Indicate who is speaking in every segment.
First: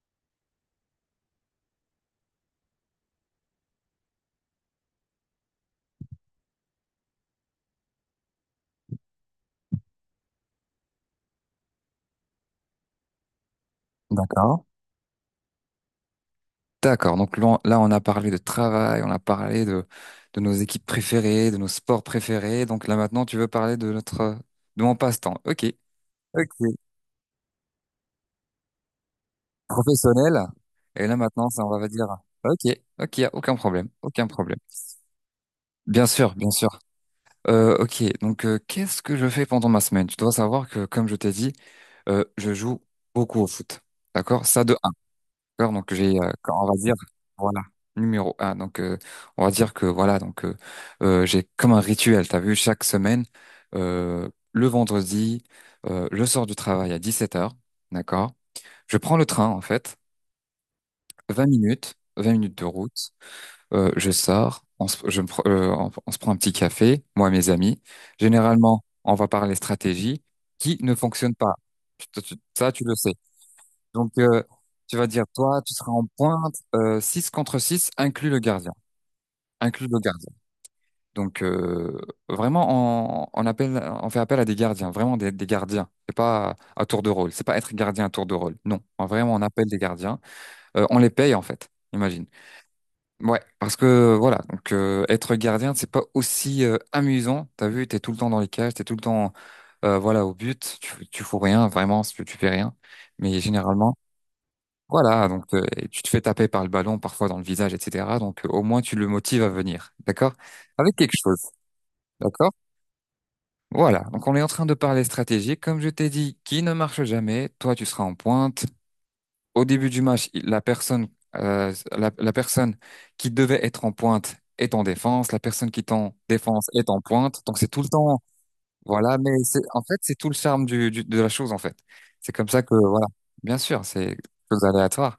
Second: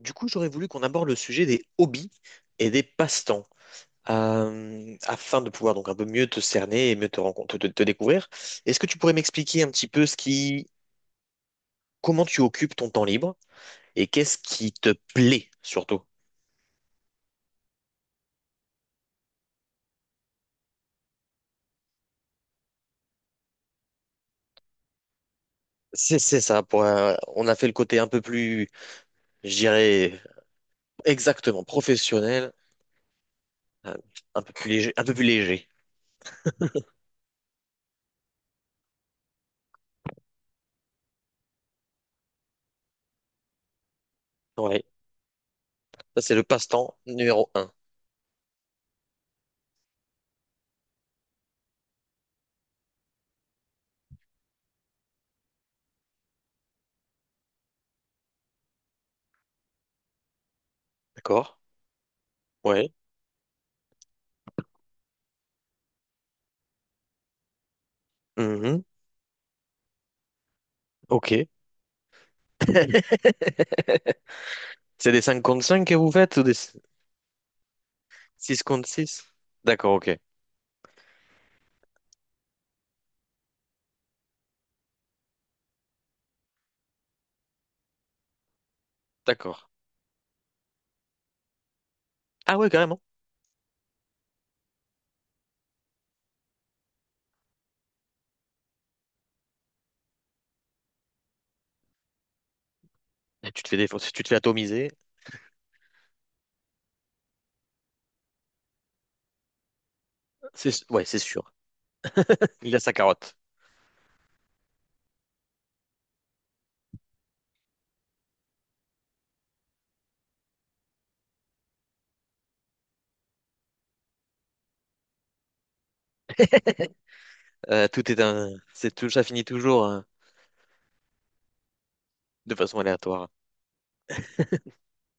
Speaker 1: Du coup, j'aurais voulu qu'on aborde le sujet des hobbies et des passe-temps, afin de pouvoir donc un peu mieux te cerner et mieux te rencontrer, te découvrir. Est-ce que tu pourrais m'expliquer un petit peu comment tu occupes ton temps libre et qu'est-ce
Speaker 2: D'accord.
Speaker 1: qui te plaît surtout?
Speaker 2: D'accord. Donc là, on là, on a parlé de travail, on a parlé de nos équipes préférées, de nos sports préférés. Donc là, maintenant, tu veux parler de notre, de mon passe-temps. OK.
Speaker 1: C'est ça.
Speaker 2: Ok.
Speaker 1: Pour, on a fait le côté un peu plus, je dirais,
Speaker 2: Professionnel. Et là, maintenant, ça,
Speaker 1: exactement
Speaker 2: on va dire,
Speaker 1: professionnel,
Speaker 2: OK, OK, y a aucun problème,
Speaker 1: euh,
Speaker 2: aucun
Speaker 1: un peu
Speaker 2: problème.
Speaker 1: plus léger, un peu plus léger.
Speaker 2: Bien sûr, bien sûr. OK. Donc, qu'est-ce que je fais pendant ma semaine? Tu dois savoir que, comme je t'ai dit, je joue beaucoup au foot. D'accord? Ça, de
Speaker 1: Ouais.
Speaker 2: D'accord, donc
Speaker 1: Ça, c'est le
Speaker 2: on va dire,
Speaker 1: passe-temps numéro
Speaker 2: voilà,
Speaker 1: un.
Speaker 2: numéro un. Donc, on va dire que voilà, donc j'ai comme un rituel. T'as vu, chaque semaine, le vendredi, je sors du travail à 17h, d'accord. Je prends le train en fait, 20
Speaker 1: D'accord?
Speaker 2: minutes, 20 minutes de
Speaker 1: Ouais.
Speaker 2: route. Je sors, on se, je me pr- on se prend un petit café, moi et mes amis.
Speaker 1: Mhm.
Speaker 2: Généralement, on va parler stratégie qui ne fonctionne
Speaker 1: Ok.
Speaker 2: pas. Ça, tu le sais. Donc, tu vas
Speaker 1: C'est des
Speaker 2: dire,
Speaker 1: 5
Speaker 2: toi,
Speaker 1: contre
Speaker 2: tu
Speaker 1: 5
Speaker 2: seras
Speaker 1: que
Speaker 2: en
Speaker 1: vous faites ou des...
Speaker 2: pointe, 6 contre 6, inclus le
Speaker 1: 6
Speaker 2: gardien.
Speaker 1: contre six.
Speaker 2: Inclus
Speaker 1: D'accord,
Speaker 2: le
Speaker 1: ok.
Speaker 2: gardien. Donc, vraiment, on appelle, on fait appel à des gardiens, vraiment des gardiens. C'est pas à tour de rôle. C'est pas être gardien à tour de rôle. Non. Vraiment, on
Speaker 1: D'accord.
Speaker 2: appelle des gardiens. On les paye, en fait. Imagine.
Speaker 1: Ah ouais, carrément.
Speaker 2: Ouais, parce que voilà, donc être gardien, c'est pas aussi amusant. T'as vu, t'es tout le temps dans les cages, t'es tout le temps, voilà, au but. Tu fous rien, vraiment, tu fais rien. Mais
Speaker 1: Et tu te fais
Speaker 2: généralement,
Speaker 1: défoncer, tu te fais atomiser.
Speaker 2: voilà, donc et tu te fais taper par le ballon parfois dans le visage, etc. Donc au moins tu le motives à venir, d'accord?
Speaker 1: C'est,
Speaker 2: Avec
Speaker 1: ouais,
Speaker 2: quelque
Speaker 1: c'est
Speaker 2: chose,
Speaker 1: sûr.
Speaker 2: d'accord?
Speaker 1: Il a sa carotte.
Speaker 2: Voilà, donc on est en train de parler stratégie. Comme je t'ai dit, qui ne marche jamais, toi tu seras en pointe. Au début du match, la personne, la personne qui devait être en pointe est en défense, la personne qui est en défense est en pointe. Donc c'est tout le
Speaker 1: Tout est
Speaker 2: temps,
Speaker 1: un, c'est tout,
Speaker 2: voilà.
Speaker 1: ça
Speaker 2: Mais
Speaker 1: finit
Speaker 2: c'est en
Speaker 1: toujours
Speaker 2: fait, c'est tout le charme du, de la chose en fait. C'est comme
Speaker 1: de
Speaker 2: ça que
Speaker 1: façon
Speaker 2: voilà,
Speaker 1: aléatoire.
Speaker 2: bien sûr, c'est quelque chose aléatoire.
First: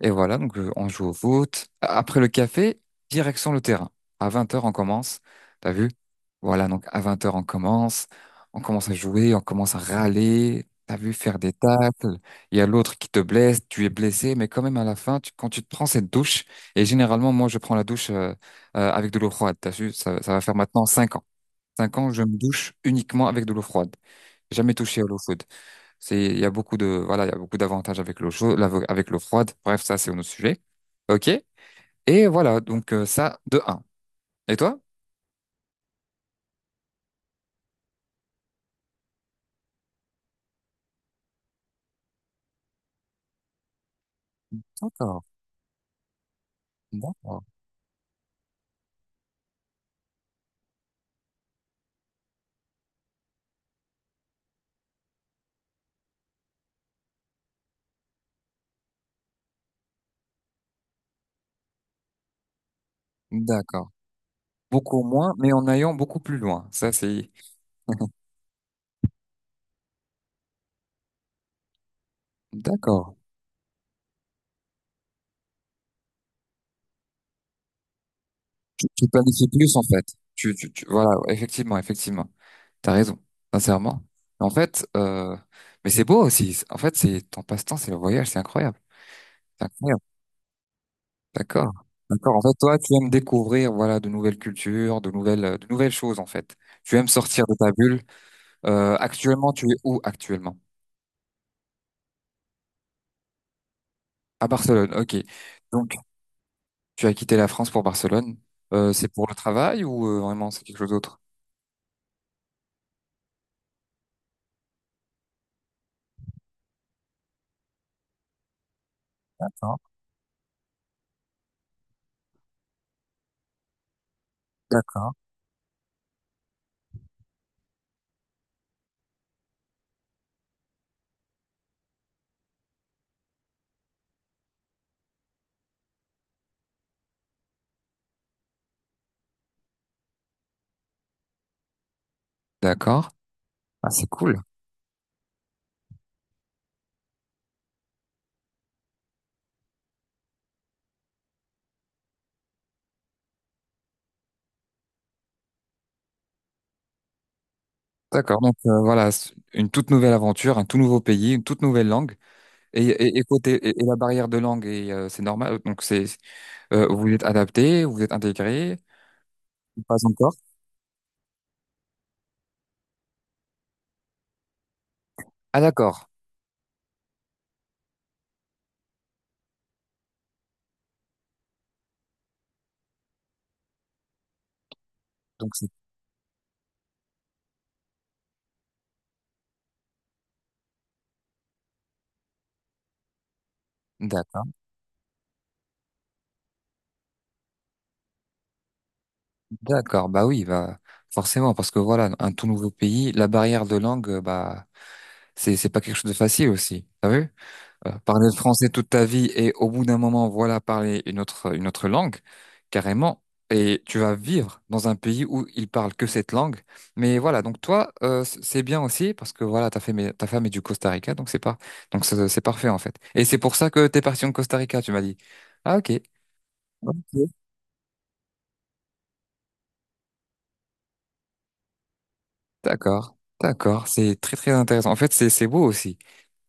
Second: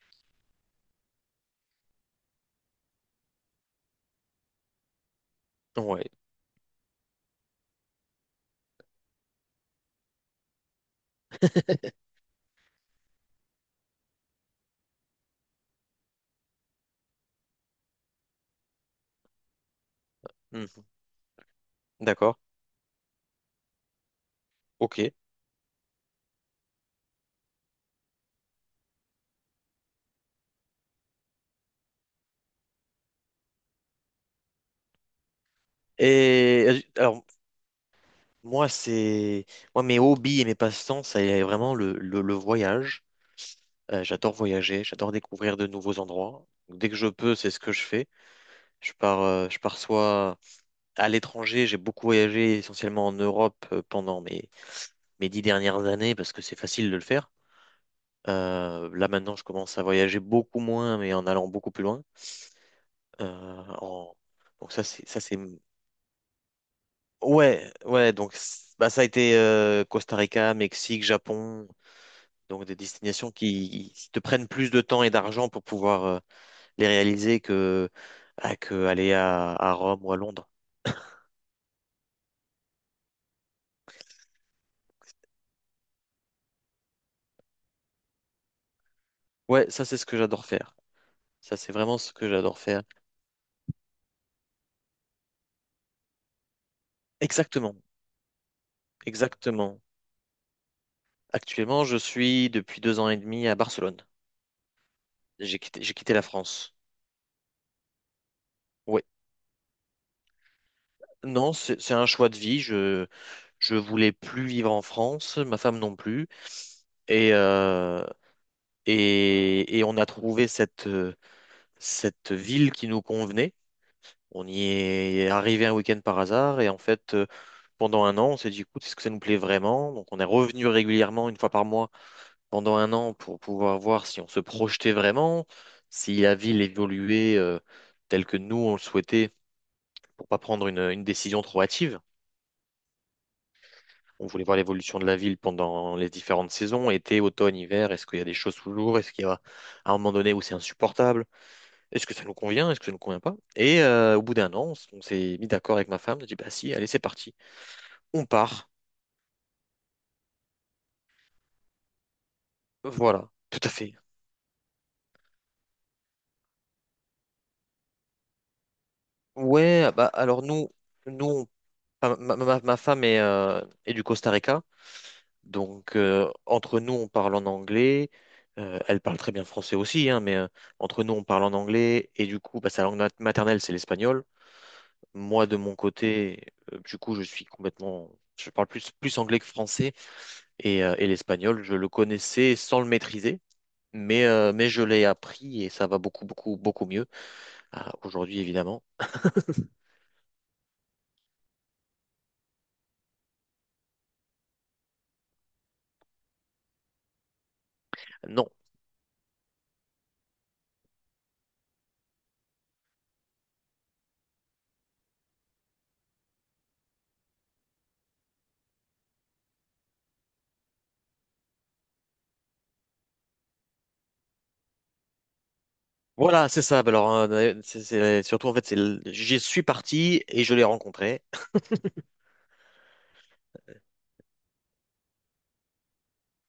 Speaker 2: Et voilà, donc on joue au foot. Après le café, direction le terrain. À 20 heures, on commence. T'as vu?
Speaker 1: Ouais.
Speaker 2: Voilà, donc à 20 heures, on commence. On commence à jouer, on commence à râler. T'as vu faire des tacles. Il y a l'autre qui te blesse, tu es blessé, mais quand même à la fin, quand tu te prends cette douche, et généralement, moi, je prends la douche avec de l'eau froide. T'as vu? Ça va faire
Speaker 1: Hmm.
Speaker 2: maintenant 5 ans. 5 ans, je
Speaker 1: D'accord.
Speaker 2: me douche uniquement avec de l'eau froide. Jamais touché à
Speaker 1: Ok.
Speaker 2: l'eau chaude. Il y a beaucoup de, voilà, il y a beaucoup d'avantages avec l'eau chaude, avec l'eau froide. Bref, ça, c'est un autre sujet. OK? Et voilà, donc ça, de un. Et toi?
Speaker 1: Et alors, moi, c'est, moi, mes hobbies et mes passe-temps, c'est vraiment le voyage. J'adore voyager, j'adore
Speaker 2: D'accord,
Speaker 1: découvrir de nouveaux endroits. Dès que je peux,
Speaker 2: d'accord,
Speaker 1: c'est ce que je fais. Je pars soit à l'étranger, j'ai beaucoup voyagé essentiellement en Europe pendant mes dix dernières années parce que c'est facile de le faire. Là maintenant, je commence à voyager beaucoup moins, mais en allant beaucoup plus loin. Euh,
Speaker 2: d'accord.
Speaker 1: en- Donc
Speaker 2: Beaucoup
Speaker 1: ça,
Speaker 2: moins,
Speaker 1: c'est
Speaker 2: mais en allant beaucoup plus loin. Ça, c'est...
Speaker 1: ouais, ouais. Ça a été Costa Rica, Mexique, Japon, donc des
Speaker 2: D'accord.
Speaker 1: destinations qui te prennent plus de temps et d'argent pour pouvoir les réaliser
Speaker 2: Tu,
Speaker 1: que
Speaker 2: tu
Speaker 1: aller
Speaker 2: planifies
Speaker 1: à
Speaker 2: plus, en
Speaker 1: Rome
Speaker 2: fait.
Speaker 1: ou à Londres.
Speaker 2: Voilà, ouais, effectivement, effectivement. T'as raison, sincèrement. En fait, mais c'est beau aussi. En fait, c'est ton passe-temps, c'est le voyage, c'est incroyable. C'est
Speaker 1: Ouais, ça c'est
Speaker 2: incroyable.
Speaker 1: ce que j'adore faire. Ça
Speaker 2: D'accord.
Speaker 1: c'est vraiment ce que
Speaker 2: D'accord. En fait,
Speaker 1: j'adore
Speaker 2: toi,
Speaker 1: faire.
Speaker 2: tu aimes découvrir, voilà, de nouvelles cultures, de nouvelles choses, en fait. Tu aimes sortir de ta
Speaker 1: Exactement,
Speaker 2: bulle. Actuellement, tu es
Speaker 1: exactement.
Speaker 2: où actuellement?
Speaker 1: Actuellement, je suis depuis deux ans et demi à Barcelone.
Speaker 2: À Barcelone. Ok.
Speaker 1: J'ai
Speaker 2: Donc,
Speaker 1: quitté la France.
Speaker 2: tu as quitté la France pour Barcelone.
Speaker 1: Oui.
Speaker 2: C'est pour le travail ou vraiment c'est quelque chose d'autre?
Speaker 1: Non, c'est un choix de vie. Je voulais plus vivre en France, ma femme non plus. Et
Speaker 2: D'accord.
Speaker 1: et on a trouvé cette cette ville qui nous convenait. On y
Speaker 2: D'accord.
Speaker 1: est arrivé un week-end par hasard et en fait pendant un an on s'est dit écoute, est-ce que ça nous plaît vraiment? Donc on est revenu régulièrement une fois par mois pendant un an pour pouvoir voir si on se projetait vraiment, si la ville évoluait telle que nous on le souhaitait pour pas prendre une décision trop hâtive.
Speaker 2: D'accord. Ah, c'est
Speaker 1: On
Speaker 2: cool.
Speaker 1: voulait voir l'évolution de la ville pendant les différentes saisons, été, automne, hiver. Est-ce qu'il y a des choses toujours? Est-ce qu'il y a à un moment donné où c'est insupportable? Est-ce que ça nous convient? Est-ce que ça nous convient pas? Et au bout d'un an, on s'est mis d'accord avec ma femme. On a dit, bah si, allez, c'est parti. On
Speaker 2: D'accord. Donc
Speaker 1: part.
Speaker 2: voilà, c'est une toute nouvelle aventure, un tout nouveau pays, une toute nouvelle langue. Et
Speaker 1: Voilà,
Speaker 2: côté
Speaker 1: tout à
Speaker 2: et
Speaker 1: fait.
Speaker 2: la barrière de langue, c'est normal. Donc c'est vous êtes adapté, vous êtes intégré.
Speaker 1: Ouais,
Speaker 2: Pas
Speaker 1: bah
Speaker 2: encore.
Speaker 1: alors nous, ma femme est, est du Costa Rica.
Speaker 2: Ah
Speaker 1: Donc,
Speaker 2: d'accord.
Speaker 1: entre nous, on parle en anglais. Elle parle très bien français aussi, hein, mais entre nous, on parle en anglais. Et du coup, bah, sa maternelle, c'est l'espagnol. Moi,
Speaker 2: Donc
Speaker 1: de
Speaker 2: c'est
Speaker 1: mon côté, du coup, je suis complètement... Je parle plus anglais que français. Et, l'espagnol, je le connaissais sans le maîtriser.
Speaker 2: d'accord,
Speaker 1: Mais je l'ai appris et ça va beaucoup, beaucoup, beaucoup mieux. Ah, aujourd'hui, évidemment.
Speaker 2: d'accord. Bah oui, bah forcément, parce que voilà, un tout nouveau pays, la barrière de langue, bah c'est pas quelque chose de facile aussi. T'as vu? Parler le
Speaker 1: Non.
Speaker 2: français toute ta vie et au bout d'un moment, voilà, parler une autre langue, carrément. Et tu vas vivre dans un pays où ils parlent que cette langue. Mais voilà, donc toi, c'est bien aussi parce que voilà, ta femme est du Costa Rica, donc c'est pas donc c'est parfait en fait. Et c'est pour ça que t'es parti en Costa Rica, tu m'as dit. Ah ok.
Speaker 1: Voilà, c'est ça. Bah,
Speaker 2: Ok.
Speaker 1: alors, hein, surtout, en fait, j'y suis parti et je l'ai rencontré.
Speaker 2: D'accord, d'accord, c'est très très intéressant. En fait, c'est beau aussi.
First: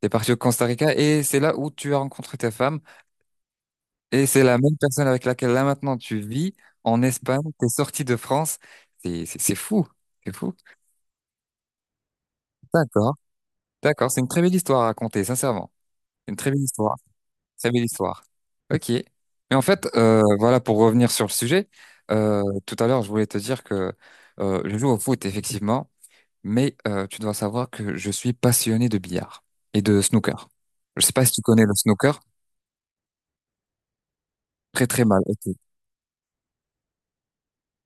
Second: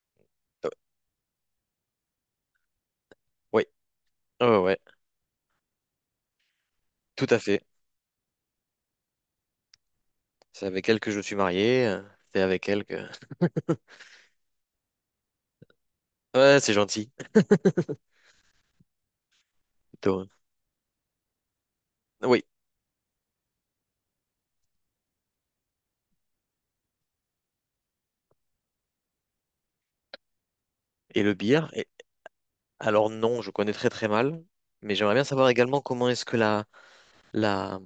Speaker 2: T'es parti au Costa
Speaker 1: Euh,
Speaker 2: Rica et c'est là où tu as rencontré ta femme
Speaker 1: Oui,
Speaker 2: et c'est
Speaker 1: ouais,
Speaker 2: la
Speaker 1: ouais,
Speaker 2: même
Speaker 1: ouais,
Speaker 2: personne avec laquelle là maintenant tu vis en
Speaker 1: tout à
Speaker 2: Espagne.
Speaker 1: fait.
Speaker 2: T'es sorti de France, c'est fou, c'est fou.
Speaker 1: C'est avec elle que je suis marié. C'est avec elle que...
Speaker 2: D'accord, d'accord, c'est une très belle histoire à raconter, sincèrement. Une très
Speaker 1: Ouais,
Speaker 2: belle
Speaker 1: c'est
Speaker 2: histoire,
Speaker 1: gentil.
Speaker 2: très belle histoire. Ok. Mais en fait,
Speaker 1: Plutôt.
Speaker 2: voilà, pour revenir sur le sujet,
Speaker 1: Oui.
Speaker 2: tout à l'heure, je voulais te dire que je joue au foot effectivement. Mais tu dois savoir que je suis passionné de billard et de snooker. Je sais
Speaker 1: Et
Speaker 2: pas si
Speaker 1: le
Speaker 2: tu connais
Speaker 1: bière.
Speaker 2: le
Speaker 1: Et...
Speaker 2: snooker.
Speaker 1: Alors non, je connais très très mal.
Speaker 2: Très
Speaker 1: Mais
Speaker 2: très
Speaker 1: j'aimerais
Speaker 2: mal.
Speaker 1: bien savoir
Speaker 2: Ok.
Speaker 1: également comment est-ce que la...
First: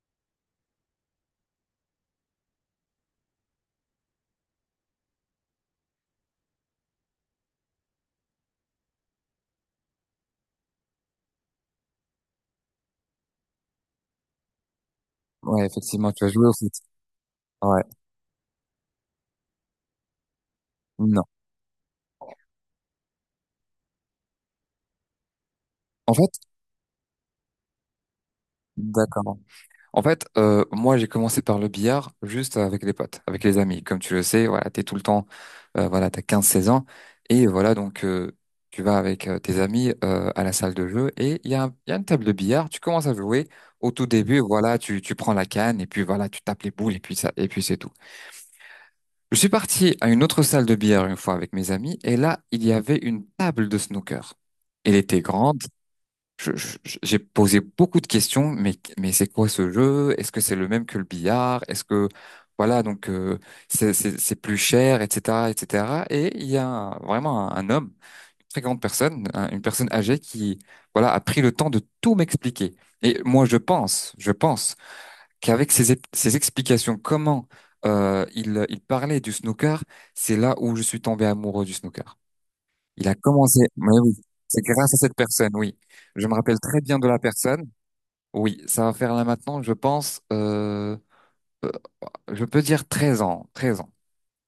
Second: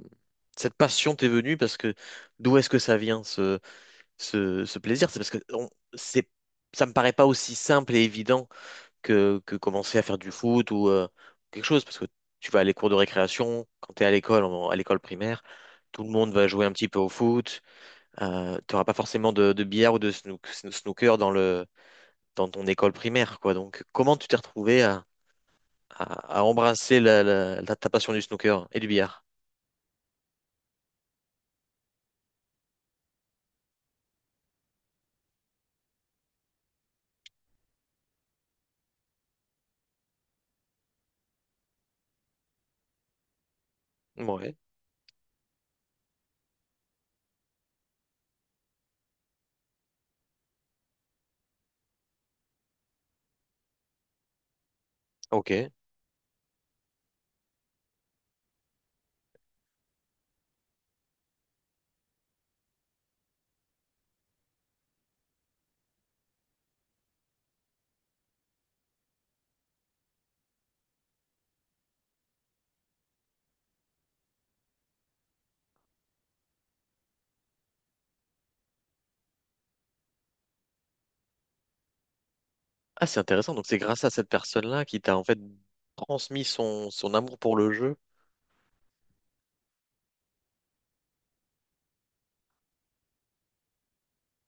Speaker 1: cette passion t'est venue. Parce que d'où est-ce que ça vient, ce plaisir? C'est parce que on... c'est... ça me paraît pas aussi simple et évident que commencer à faire du foot ou quelque chose. Parce que tu vas à les cours de récréation, quand tu es à l'école, à l'école primaire,
Speaker 2: Ouais,
Speaker 1: tout le
Speaker 2: effectivement, tu as
Speaker 1: monde
Speaker 2: joué
Speaker 1: va
Speaker 2: au
Speaker 1: jouer un
Speaker 2: foot.
Speaker 1: petit peu au foot.
Speaker 2: Ouais.
Speaker 1: Tu n'auras pas forcément de billard ou de snooker
Speaker 2: Non.
Speaker 1: dans le, dans ton école primaire, quoi. Donc, comment tu t'es retrouvé
Speaker 2: En fait,
Speaker 1: à embrasser ta passion du snooker et du billard?
Speaker 2: d'accord. En fait, moi j'ai commencé par le billard juste avec les potes, avec les amis. Comme tu le sais, voilà, t'es tout le temps, voilà, t'as 15 16 ans et voilà donc tu vas avec tes amis à la salle de jeu et il y a, il y a une table de billard. Tu commences à jouer. Au tout début,
Speaker 1: Ouais,
Speaker 2: voilà, tu prends la canne et puis voilà, tu tapes les boules et puis ça et puis c'est tout. Je suis parti à une autre salle de billard une fois avec mes amis, et là, il y avait une table de snooker. Elle était grande.
Speaker 1: ok.
Speaker 2: J'ai posé beaucoup de questions, mais c'est quoi ce jeu? Est-ce que c'est le même que le billard? Est-ce que, voilà, donc, c'est plus cher, etc., etc. Et cetera. Et il y a vraiment un homme, une très grande personne, une personne âgée qui, voilà, a pris le temps de tout m'expliquer. Et moi, je pense qu'avec ses explications, comment il parlait du snooker, c'est là où je suis tombé amoureux du snooker. Il
Speaker 1: Ah,
Speaker 2: a
Speaker 1: c'est intéressant. Donc,
Speaker 2: commencé,
Speaker 1: c'est
Speaker 2: mais
Speaker 1: grâce à
Speaker 2: oui,
Speaker 1: cette
Speaker 2: c'est
Speaker 1: personne-là
Speaker 2: grâce à
Speaker 1: qui
Speaker 2: cette
Speaker 1: t'a en fait
Speaker 2: personne, oui. Je me
Speaker 1: transmis
Speaker 2: rappelle très bien de
Speaker 1: son
Speaker 2: la
Speaker 1: amour pour
Speaker 2: personne.
Speaker 1: le jeu.
Speaker 2: Oui, ça va faire là maintenant, je pense, euh, je peux dire 13 ans, 13 ans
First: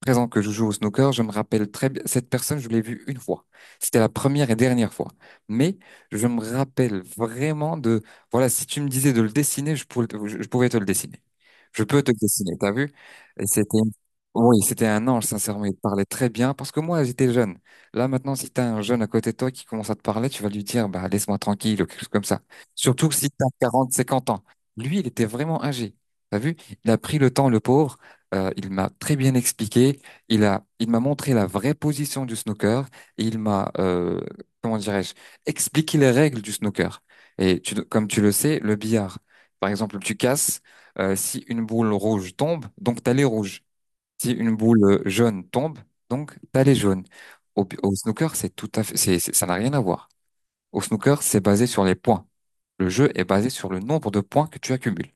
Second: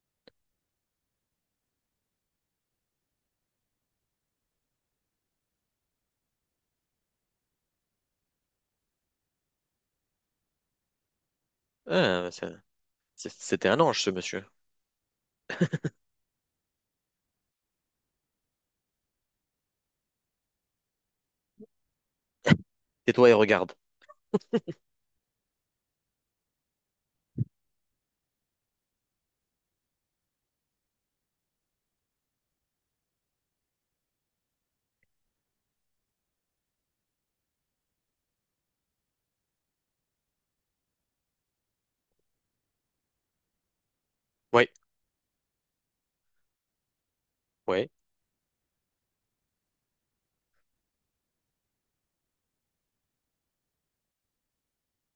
Speaker 2: présent que je joue au snooker, je me rappelle très bien, cette personne, je l'ai vue une fois. C'était la première et dernière fois. Mais je me rappelle vraiment de, voilà, si tu me disais de le dessiner, je pouvais te le dessiner. Je peux te le
Speaker 1: Ah, c'est-
Speaker 2: dessiner, t'as vu? Et c'était,
Speaker 1: C'était un ange, ce monsieur.
Speaker 2: oui, c'était un ange, sincèrement, il te parlait très bien parce que moi, j'étais jeune. Là, maintenant, si t'as un jeune à côté de toi qui commence à te parler, tu vas lui dire, bah, laisse-moi tranquille ou quelque chose comme ça. Surtout si
Speaker 1: Tais-toi et
Speaker 2: t'as
Speaker 1: regarde.
Speaker 2: 40, 50 ans. Lui, il était vraiment âgé. T'as vu? Il a pris le temps, le pauvre. Il m'a très bien expliqué. Il m'a montré la vraie position du snooker et il m'a, comment dirais-je, expliqué les règles du snooker. Et tu, comme tu le sais, le billard, par exemple, tu casses. Si une boule rouge tombe, donc t'as les rouges. Si une
Speaker 1: Ouais,
Speaker 2: boule jaune tombe, donc t'as les jaunes.
Speaker 1: ouais,
Speaker 2: Au snooker, c'est tout à fait, ça n'a rien à voir. Au snooker, c'est basé sur les points. Le jeu est basé sur le nombre de points que tu accumules.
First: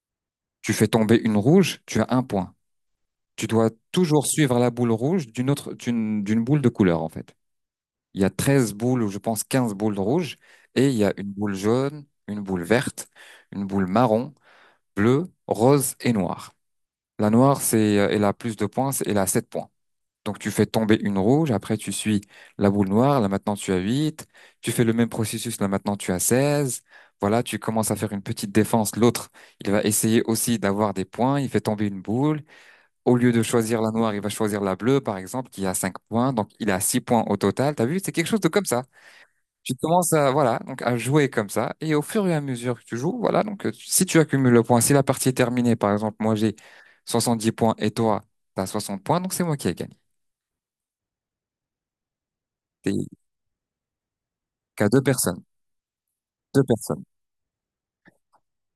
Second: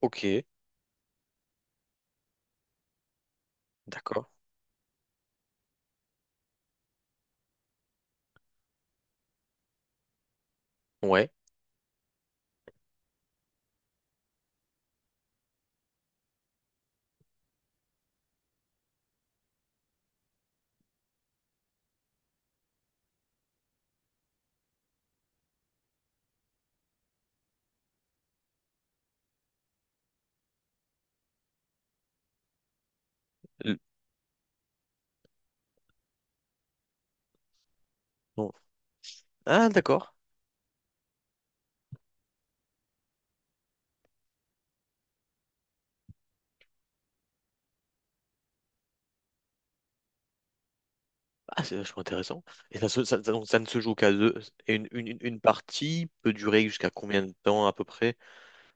Speaker 1: ok,
Speaker 2: Tu fais tomber une rouge, tu as un point. Tu dois toujours
Speaker 1: d'accord.
Speaker 2: suivre la boule rouge d'une autre, d'une boule de couleur, en fait. Il y a 13 boules, ou je pense 15 boules rouges, et il y a
Speaker 1: Ouais.
Speaker 2: une boule jaune, une boule verte, une boule marron, bleue, rose et noire. La noire, elle a plus de points, elle a 7 points. Donc tu fais tomber une rouge, après tu suis la boule noire, là maintenant tu as 8, tu fais le même processus, là maintenant tu as 16. Voilà, tu commences à faire une petite défense. L'autre, il va essayer aussi d'avoir des points, il fait tomber une boule. Au lieu de
Speaker 1: L-
Speaker 2: choisir la noire, il va choisir la bleue, par exemple, qui a 5 points. Donc, il a 6 points au total. T'as vu? C'est quelque chose de
Speaker 1: bon.
Speaker 2: comme ça.
Speaker 1: Ah,
Speaker 2: Tu commences
Speaker 1: d'accord.
Speaker 2: à, voilà, donc à jouer comme ça. Et au fur et à mesure que tu joues, voilà, donc si tu accumules le point, si la partie est terminée, par exemple, moi j'ai 70 points et toi, t'as 60 points, donc c'est moi qui ai gagné.
Speaker 1: Ah, c'est vachement intéressant. Et ça, se-
Speaker 2: T'es
Speaker 1: ça- Donc ça ne se joue qu'à deux. Et
Speaker 2: qu'à deux
Speaker 1: une
Speaker 2: personnes.
Speaker 1: partie peut durer
Speaker 2: Deux
Speaker 1: jusqu'à
Speaker 2: personnes.
Speaker 1: combien de temps à peu près?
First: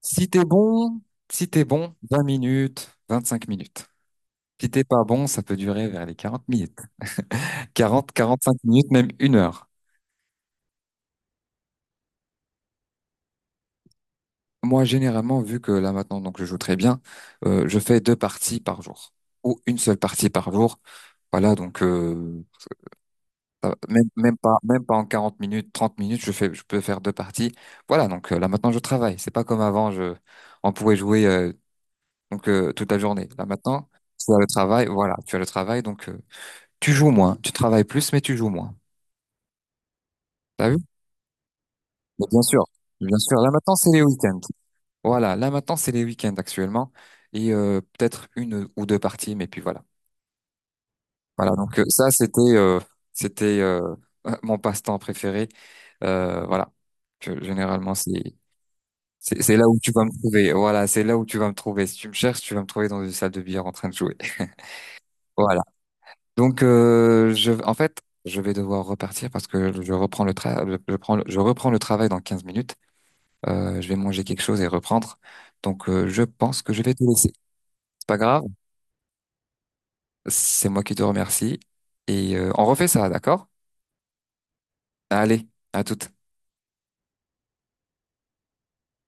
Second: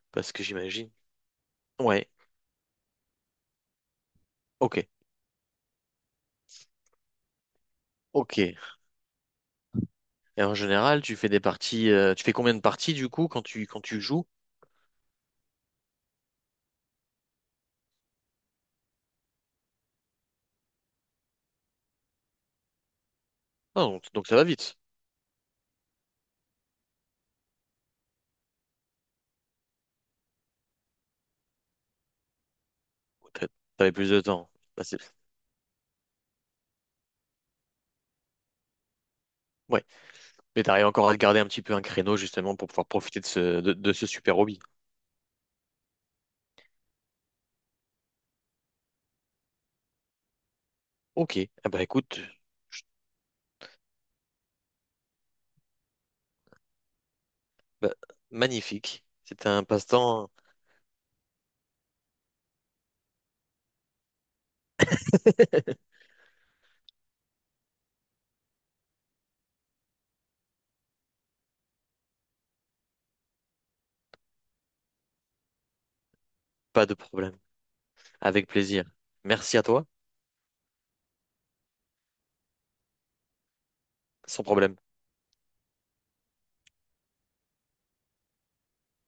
Speaker 2: Si
Speaker 1: Parce que
Speaker 2: t'es
Speaker 1: j'imagine.
Speaker 2: bon, si t'es bon,
Speaker 1: Ouais,
Speaker 2: 20 minutes, 25 minutes. Si
Speaker 1: ok,
Speaker 2: t'es pas bon, ça peut durer vers les 40 minutes. 40, 45
Speaker 1: ok.
Speaker 2: minutes, même une heure.
Speaker 1: Et en général, tu fais des parties. Tu fais combien de parties du coup quand tu joues?
Speaker 2: Moi, généralement, vu que là maintenant, donc je joue très bien, je fais deux parties par jour ou une seule partie par jour. Voilà, donc ça va.
Speaker 1: Ah, donc ça va vite.
Speaker 2: Même pas en 40 minutes, 30 minutes, je peux faire deux parties. Voilà, donc là maintenant je travaille. C'est pas comme avant, je on pouvait jouer toute la journée. Là
Speaker 1: T'as-
Speaker 2: maintenant,
Speaker 1: T'avais plus de
Speaker 2: tu as le
Speaker 1: temps. Bah,
Speaker 2: travail,
Speaker 1: c'est-
Speaker 2: voilà, tu as le travail, donc tu joues moins, tu travailles plus, mais tu joues moins.
Speaker 1: ouais. Mais
Speaker 2: T'as vu?
Speaker 1: t'arrives encore à te garder un petit peu un créneau
Speaker 2: Mais bien
Speaker 1: justement
Speaker 2: sûr,
Speaker 1: pour pouvoir
Speaker 2: bien
Speaker 1: profiter de
Speaker 2: sûr. Là
Speaker 1: ce,
Speaker 2: maintenant, c'est
Speaker 1: de
Speaker 2: les
Speaker 1: ce super
Speaker 2: week-ends.
Speaker 1: hobby.
Speaker 2: Voilà, là maintenant c'est les week-ends actuellement et peut-être une ou deux parties, mais puis voilà.
Speaker 1: Ok,
Speaker 2: Voilà,
Speaker 1: ah
Speaker 2: donc
Speaker 1: bah
Speaker 2: ça
Speaker 1: écoute,
Speaker 2: c'était c'était mon passe-temps préféré. Voilà,
Speaker 1: bah,
Speaker 2: généralement c'est
Speaker 1: magnifique.
Speaker 2: c'est
Speaker 1: C'était
Speaker 2: c'est
Speaker 1: un
Speaker 2: là où tu vas me
Speaker 1: passe-temps,
Speaker 2: trouver. Voilà, c'est là où tu vas me trouver. Si tu me cherches, tu vas me trouver dans une salle de billard en train de jouer. Voilà. Donc je en fait je vais devoir repartir parce que je prends le- je reprends le travail dans 15 minutes. Je vais manger quelque chose et reprendre. Donc je pense que je
Speaker 1: pas
Speaker 2: vais
Speaker 1: de
Speaker 2: te laisser.
Speaker 1: problème.
Speaker 2: C'est pas grave.
Speaker 1: Avec plaisir. Merci à toi,
Speaker 2: C'est moi qui te remercie. Et on refait ça, d'accord?
Speaker 1: sans problème.
Speaker 2: Allez, à toute.